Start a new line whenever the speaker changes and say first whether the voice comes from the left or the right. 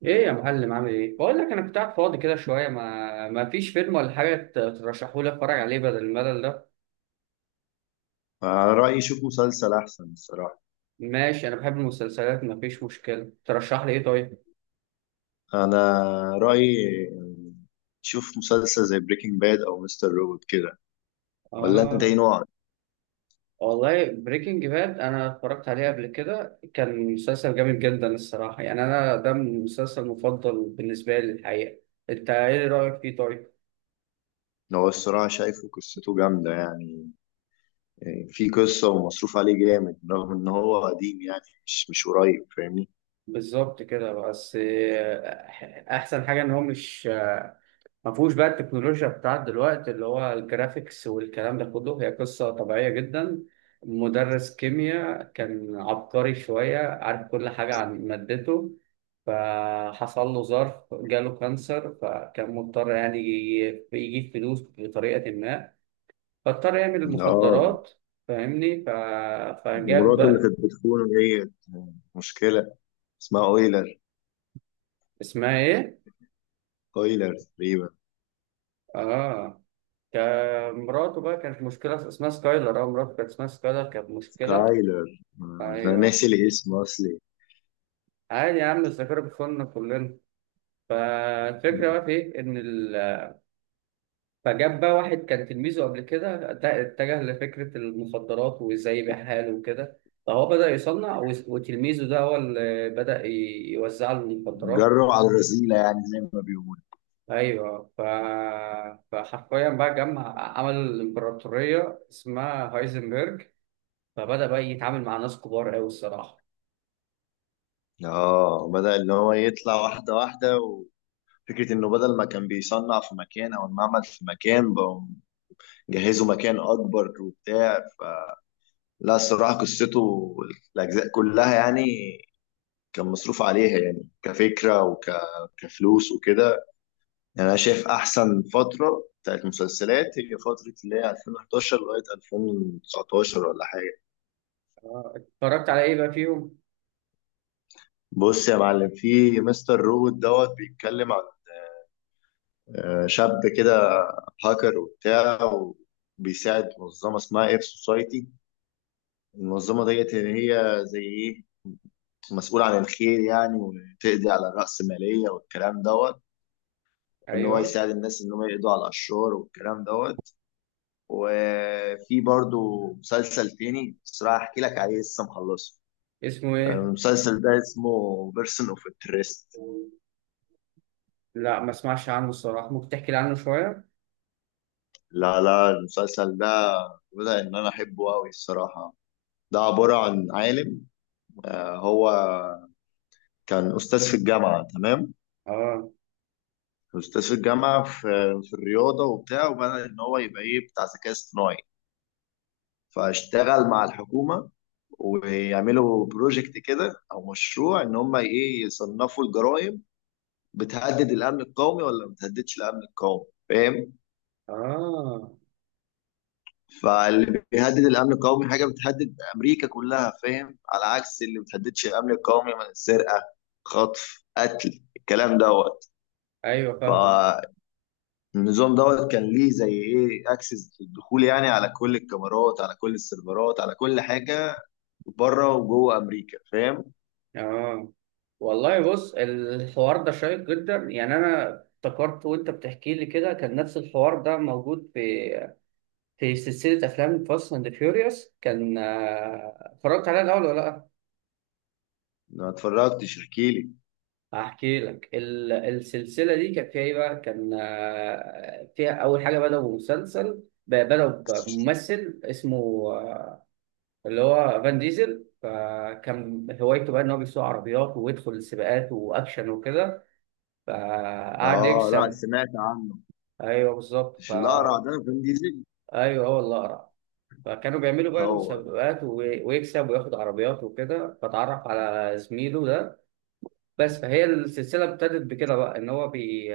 right: ايه يا معلم، عامل ايه؟ بقول لك انا كنت قاعد فاضي كده شويه، ما فيش فيلم ولا حاجه ترشحوا لي اتفرج عليه بدل الملل ده.
left: رأيي شوف مسلسل أحسن الصراحة.
right: ماشي انا بحب المسلسلات، ما فيش مشكله. ترشح لي ايه طيب؟
left: أنا رأيي شوف مسلسل زي بريكنج باد أو مستر روبوت كده. ولا أنت
right: اه،
left: إيه نوعك؟
right: والله بريكنج باد انا اتفرجت عليه قبل كده، كان مسلسل جامد جدا الصراحه. يعني انا ده المسلسل المفضل بالنسبه لي الحقيقه. انت ايه رايك فيه طيب؟
left: هو الصراحة شايفه قصته جامدة يعني. في قصة ومصروف عليه جامد رغم إن هو قديم يعني. مش قريب، فاهمني؟
right: بالظبط كده. بس احسن حاجه ان هو مش ما فيهوش بقى التكنولوجيا بتاعت دلوقتي، اللي هو الجرافيكس والكلام ده كله. هي قصة طبيعية جدا، مدرس كيمياء كان عبقري شوية، عارف كل حاجة عن مادته، فحصل له ظرف جاله كانسر، فكان مضطر يعني يجيب فلوس بطريقة ما، فاضطر يعمل
left: آه،
right: المخدرات. فاهمني؟ فجاب
left: مراته اللي
right: بقى.
left: كانت بتخونه ديت مشكلة، اسمها أويلر.
right: اسمها ايه؟
left: أويلر تقريبا.
right: اه، كان مراته بقى كانت مشكلة اسمها سكايلر. اه مراته كانت اسمها سكايلر، كانت مشكلة.
left: سكايلر. آه، أنا ناسي
right: ايوه،
left: الاسم أصلي.
right: عادي يا عم، الذاكرة بتخوننا كلنا. فالفكرة بقى في إيه؟ إن فجاب بقى واحد كان تلميذه قبل كده، اتجه لفكرة المخدرات وإزاي يبيعها له وكده. فهو بدأ يصنع، وتلميذه ده هو اللي بدأ يوزع له المخدرات.
left: جرب على الرذيلة يعني زي ما بيقولوا.
right: أيوه. فحرفيا بقى جمع، عمل الإمبراطورية اسمها هايزنبرج، فبدأ بقى يتعامل مع ناس كبار أوي الصراحة.
left: اه، بدأ ان هو يطلع واحدة واحدة، وفكرة انه بدل ما كان بيصنع في مكان او المعمل في مكان، بقوا جهزوا مكان اكبر وبتاع فلا. الصراحة قصته، الاجزاء كلها يعني، كان مصروف عليها يعني كفكرة وكفلوس وكده. يعني انا شايف احسن فترة بتاعت مسلسلات هي فترة اللي هي 2011 لغاية 2019 ولا حاجة.
right: اتفرجت على إيه بقى فيهم؟
left: بص يا معلم، في مستر روبوت دوت بيتكلم. آه، شاب كده، هاكر وبتاع، وبيساعد منظمة اسمها اير سوسايتي. المنظمة ديت اللي هي زي ايه مسؤول عن الخير يعني، وتقضي على الرأسمالية والكلام دوت. وان هو
right: أيوه.
left: يساعد الناس ان هم يقضوا على الاشرار والكلام دوت. وفي برضو مسلسل تاني بصراحة احكي لك عليه لسه مخلصه.
right: اسمه
left: آه،
right: إيه؟
left: المسلسل ده اسمه بيرسون اوف انترست.
right: لا، ما اسمعش عنه الصراحة، ممكن تحكي لي عنه شوية.
left: لا المسلسل ده بدأ ان انا احبه قوي الصراحة. ده عبارة عن عالم. آه، هو كان استاذ في الجامعه، تمام؟
right: اه.
left: استاذ في الجامعه في الرياضه وبتاع، وبدا ان هو يبقى ايه بتاع ذكاء اصطناعي. فاشتغل مع الحكومه ويعملوا بروجكت كده او مشروع ان هم ايه يصنفوا الجرائم. بتهدد الامن القومي ولا ما بتهددش الامن القومي، فاهم؟
right: اه.
left: فاللي بيهدد الامن القومي حاجه بتهدد امريكا كلها، فاهم، على عكس اللي ما بتهددش الامن القومي من السرقه، خطف، قتل، الكلام دوت.
right: ايوه فاهمك.
left: النظام دوت كان ليه زي ايه اكسس للدخول يعني، على كل الكاميرات، على كل السيرفرات، على كل حاجه، بره وجوه امريكا، فاهم؟
right: اه، والله بص، الحوار ده شيق جدا يعني. انا افتكرت وانت بتحكي لي كده كان نفس الحوار ده موجود في في سلسلة افلام فاست اند فيوريوس. كان اتفرجت عليها الاول ولا لا؟
left: ما اتفرجتش، احكيلي.
right: هحكي لك. السلسلة دي كان فيها ايه بقى؟ كان فيها اول حاجة بدأوا مسلسل بدأوا بممثل اسمه آه، اللي هو فان ديزل. فكان هوايته بقى ان هو بيسوق عربيات ويدخل السباقات واكشن وكده، فقعد
left: اه، لا
right: يكسب.
left: سمعت عنه.
right: ايوه بالظبط.
left: مش الاقرع ده فين ديزل؟
right: ايوه، هو اللي اقرع. فكانوا بيعملوا بقى
left: هو.
right: مسابقات ويكسب وياخد عربيات وكده، فتعرف على زميله ده بس. فهي السلسله ابتدت بكده بقى، ان هو بي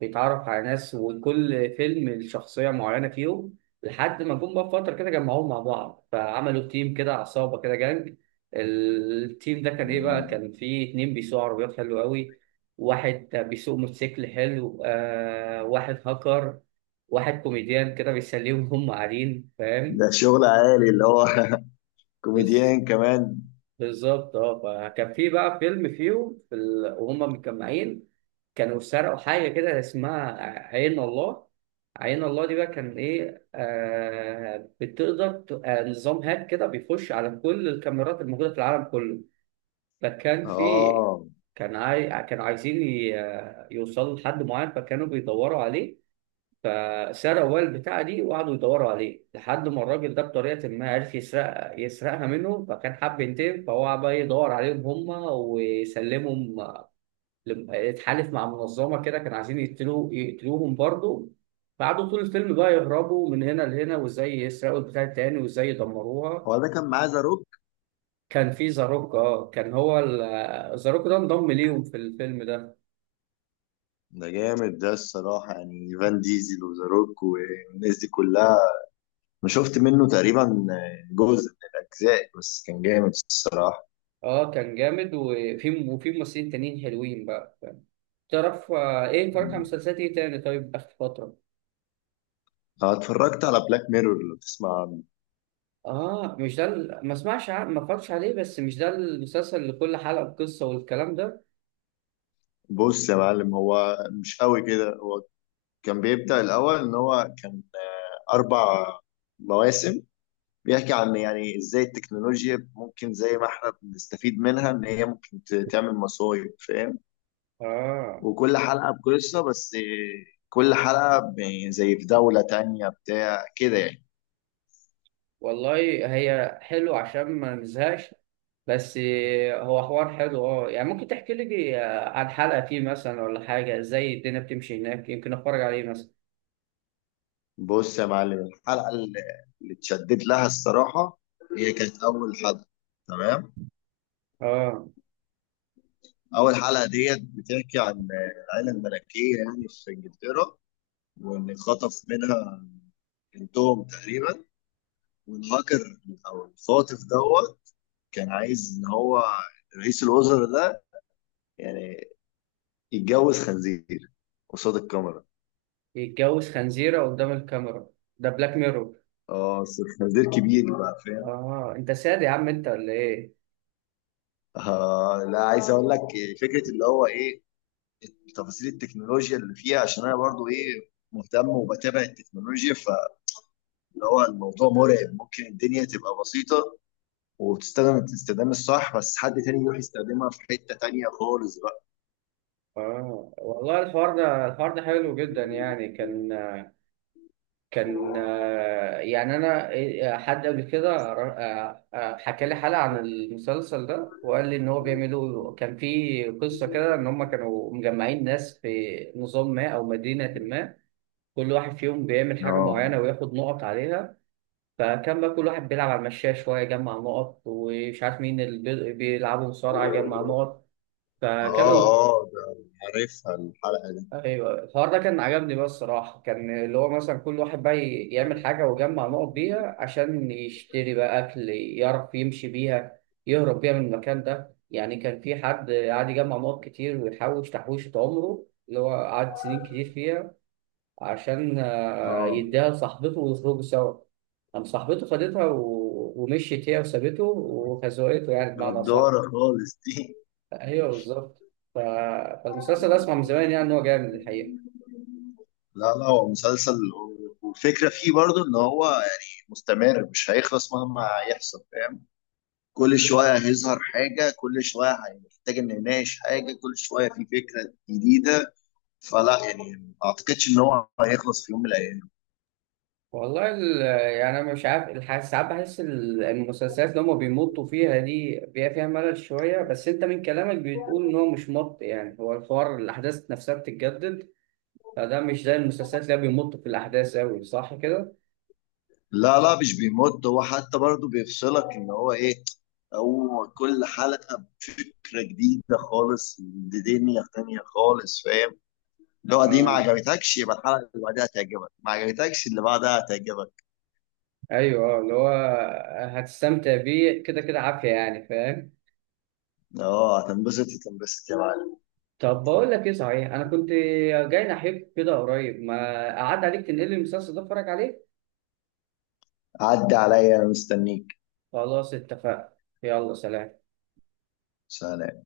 right: بيتعرف على ناس، وكل فيلم الشخصية معينة فيهم، لحد ما جم بقى في فترة كده جمعوهم مع بعض فعملوا تيم كده، عصابة كده، جانج. التيم ده كان إيه بقى؟
left: مم.
right: كان فيه اتنين بيسوقوا عربيات حلو قوي، واحد بيسوق موتوسيكل حلو، واحد هاكر، واحد كوميديان كده بيسليهم وهم قاعدين، فاهم؟
left: ده شغل عالي اللي هو
right: بس.
left: كوميديان كمان.
right: بالظبط اه. فكان في بقى فيلم فيهم في وهم متجمعين كانوا سرقوا حاجة كده اسمها عين الله. عين الله دي بقى كان إيه؟ بتقدر نظام هاك كده بيخش على كل الكاميرات الموجودة في العالم كله. فكان في،
left: اه،
right: كانوا عايزين ي... آه، يوصلوا لحد معين، فكانوا بيدوروا عليه. فسرقوا بقى البتاعة دي وقعدوا يدوروا عليه، لحد ما الراجل ده بطريقة ما عرف يسرقها منه، فكان حب ينتقم، فهو بقى يدور عليهم هما ويسلمهم. اتحالف مع منظمه كده كانوا عايزين يقتلوه، يقتلوهم برضه. قعدوا طول الفيلم بقى يهربوا من هنا لهنا، وازاي يسرقوا البتاع التاني وازاي يدمروها.
left: هو ده كان معاه ذا روك.
right: كان في زاروك. اه كان هو زاروك ده انضم ليهم في الفيلم ده.
left: ده جامد ده الصراحه يعني، فان ديزل وذا روك والناس دي كلها. انا شفت منه تقريبا جزء من الاجزاء، بس كان جامد الصراحه.
right: اه كان جامد، وفي وفي ممثلين تانيين حلوين بقى، فاهم؟ تعرف ايه، اتفرجت على مسلسلات ايه تاني طيب اخر فترة؟
left: أنا اتفرجت على بلاك ميرور، لو تسمع عنه.
right: اه، مش ده ما اسمعش ما اتفرجش عليه. بس مش ده المسلسل اللي كل حلقة بقصة والكلام ده؟
left: بص يا معلم، هو مش قوي كده. هو كان بيبدأ الاول ان هو كان آه، اربع مواسم. بيحكي عن يعني ازاي التكنولوجيا ممكن زي ما احنا بنستفيد منها ان هي ممكن تعمل مصايب، فاهم؟
right: اه،
left: وكل حلقه بقصه، بس آه، كل حلقه زي في دوله تانية بتاع كده يعني.
right: والله. هي حلو عشان ما نزهقش، بس. هو حوار حلو اه، يعني ممكن تحكي لي عن حلقة فيه مثلا ولا حاجة، ازاي الدنيا بتمشي هناك، يمكن اتفرج عليه مثلا.
left: بص يا معلم، الحلقة اللي اتشدد لها الصراحة هي كانت أول حلقة، تمام؟
right: اه.
left: أول حلقة ديت بتحكي عن العائلة الملكية يعني في إنجلترا، وإن خطف منها بنتهم تقريبا، والهاكر أو الخاطف دوت كان عايز إن هو رئيس الوزراء ده يعني يتجوز خنزير قصاد الكاميرا.
right: يتجوز خنزيرة قدام الكاميرا؟ ده بلاك ميرور؟
left: اه، بس خنزير كبير بقى، فاهم؟
right: اه انت ساد يا عم انت ولا ايه؟
left: آه لا، عايز اقول لك فكره اللي هو ايه تفاصيل التكنولوجيا اللي فيها، عشان انا برضو ايه مهتم وبتابع التكنولوجيا، فاللي هو الموضوع مرعب. ممكن الدنيا تبقى بسيطة وبتستخدم الاستخدام الصح، بس حد تاني يروح يستخدمها في حتة تانية خالص بقى.
right: اه، والله الحوار ده، الحوار ده حلو جدا يعني. كان كان يعني انا حد قبل كده حكى لي حلقه عن المسلسل ده، وقال لي ان هو بيعملوا، كان في قصه كده، ان هم كانوا مجمعين ناس في نظام ما او مدينه ما، كل واحد فيهم بيعمل حاجه
left: اه.
right: معينه وياخد نقط عليها. فكان بقى كل واحد بيلعب على المشاية شويه يجمع نقط، ومش عارف مين اللي بيلعبوا مصارعه يجمع نقط،
left: اه.
right: فكانوا.
left: اه ده عارفها الحلقة دي.
right: ايوه، الحوار ده كان عجبني بقى الصراحه. كان اللي هو مثلا كل واحد بقى يعمل حاجه ويجمع نقط بيها عشان يشتري بقى اكل، يعرف يمشي بيها، يهرب بيها من المكان ده. يعني كان في حد قعد يجمع نقط كتير ويحوش تحويشة عمره، اللي هو قعد سنين كتير فيها، عشان
left: اه،
right: يديها لصاحبته ويخرجوا سوا. قام صاحبته خدتها و... ومشيت هي وسابته وخزوقته، يعني بمعنى صح.
left: جدارة خالص دي.
right: ايوه بالظبط. ف... فالمسلسل ده اسمع من زمان يعني ان هو جامد الحقيقه.
left: لا هو مسلسل، والفكرة فيه برضو ان هو يعني مستمر، مش هيخلص مهما يحصل، فاهم؟ كل شوية هيظهر حاجة، كل شوية هنحتاج إن نناقش حاجة، كل شوية في فكرة جديدة. فلا يعني ما أعتقدش إن هو هيخلص في يوم من الأيام.
right: والله يعني انا مش عارف ساعات بحس المسلسلات اللي هم بيمطوا فيها دي بيبقى فيها ملل شويه، بس انت من كلامك بتقول ان هو مش مط، يعني هو الحوار، الاحداث نفسها بتتجدد، فده مش زي المسلسلات اللي هي بيمطوا في الاحداث قوي، صح كده؟
left: لا مش بيمد، هو حتى برضه بيفصلك إن هو إيه. هو كل حلقة بفكرة جديدة خالص، بدنيا تانية خالص، فاهم؟ لو دي ما
right: اه.
left: عجبتكش يبقى الحلقة اللي بعدها هتعجبك، ما عجبتكش اللي بعدها هتعجبك.
right: ايوه اه، اللي هو هتستمتع بيه كده كده عافيه، يعني فاهم؟
left: اه، هتنبسط يا معلم.
right: طب بقول لك ايه صحيح، انا كنت جاي ناحيك كده قريب، ما قعد عليك تنقل لي المسلسل ده اتفرج عليه؟
left: عدي عليا أنا مستنيك.
right: خلاص اتفقنا. يلا سلام.
left: سلام.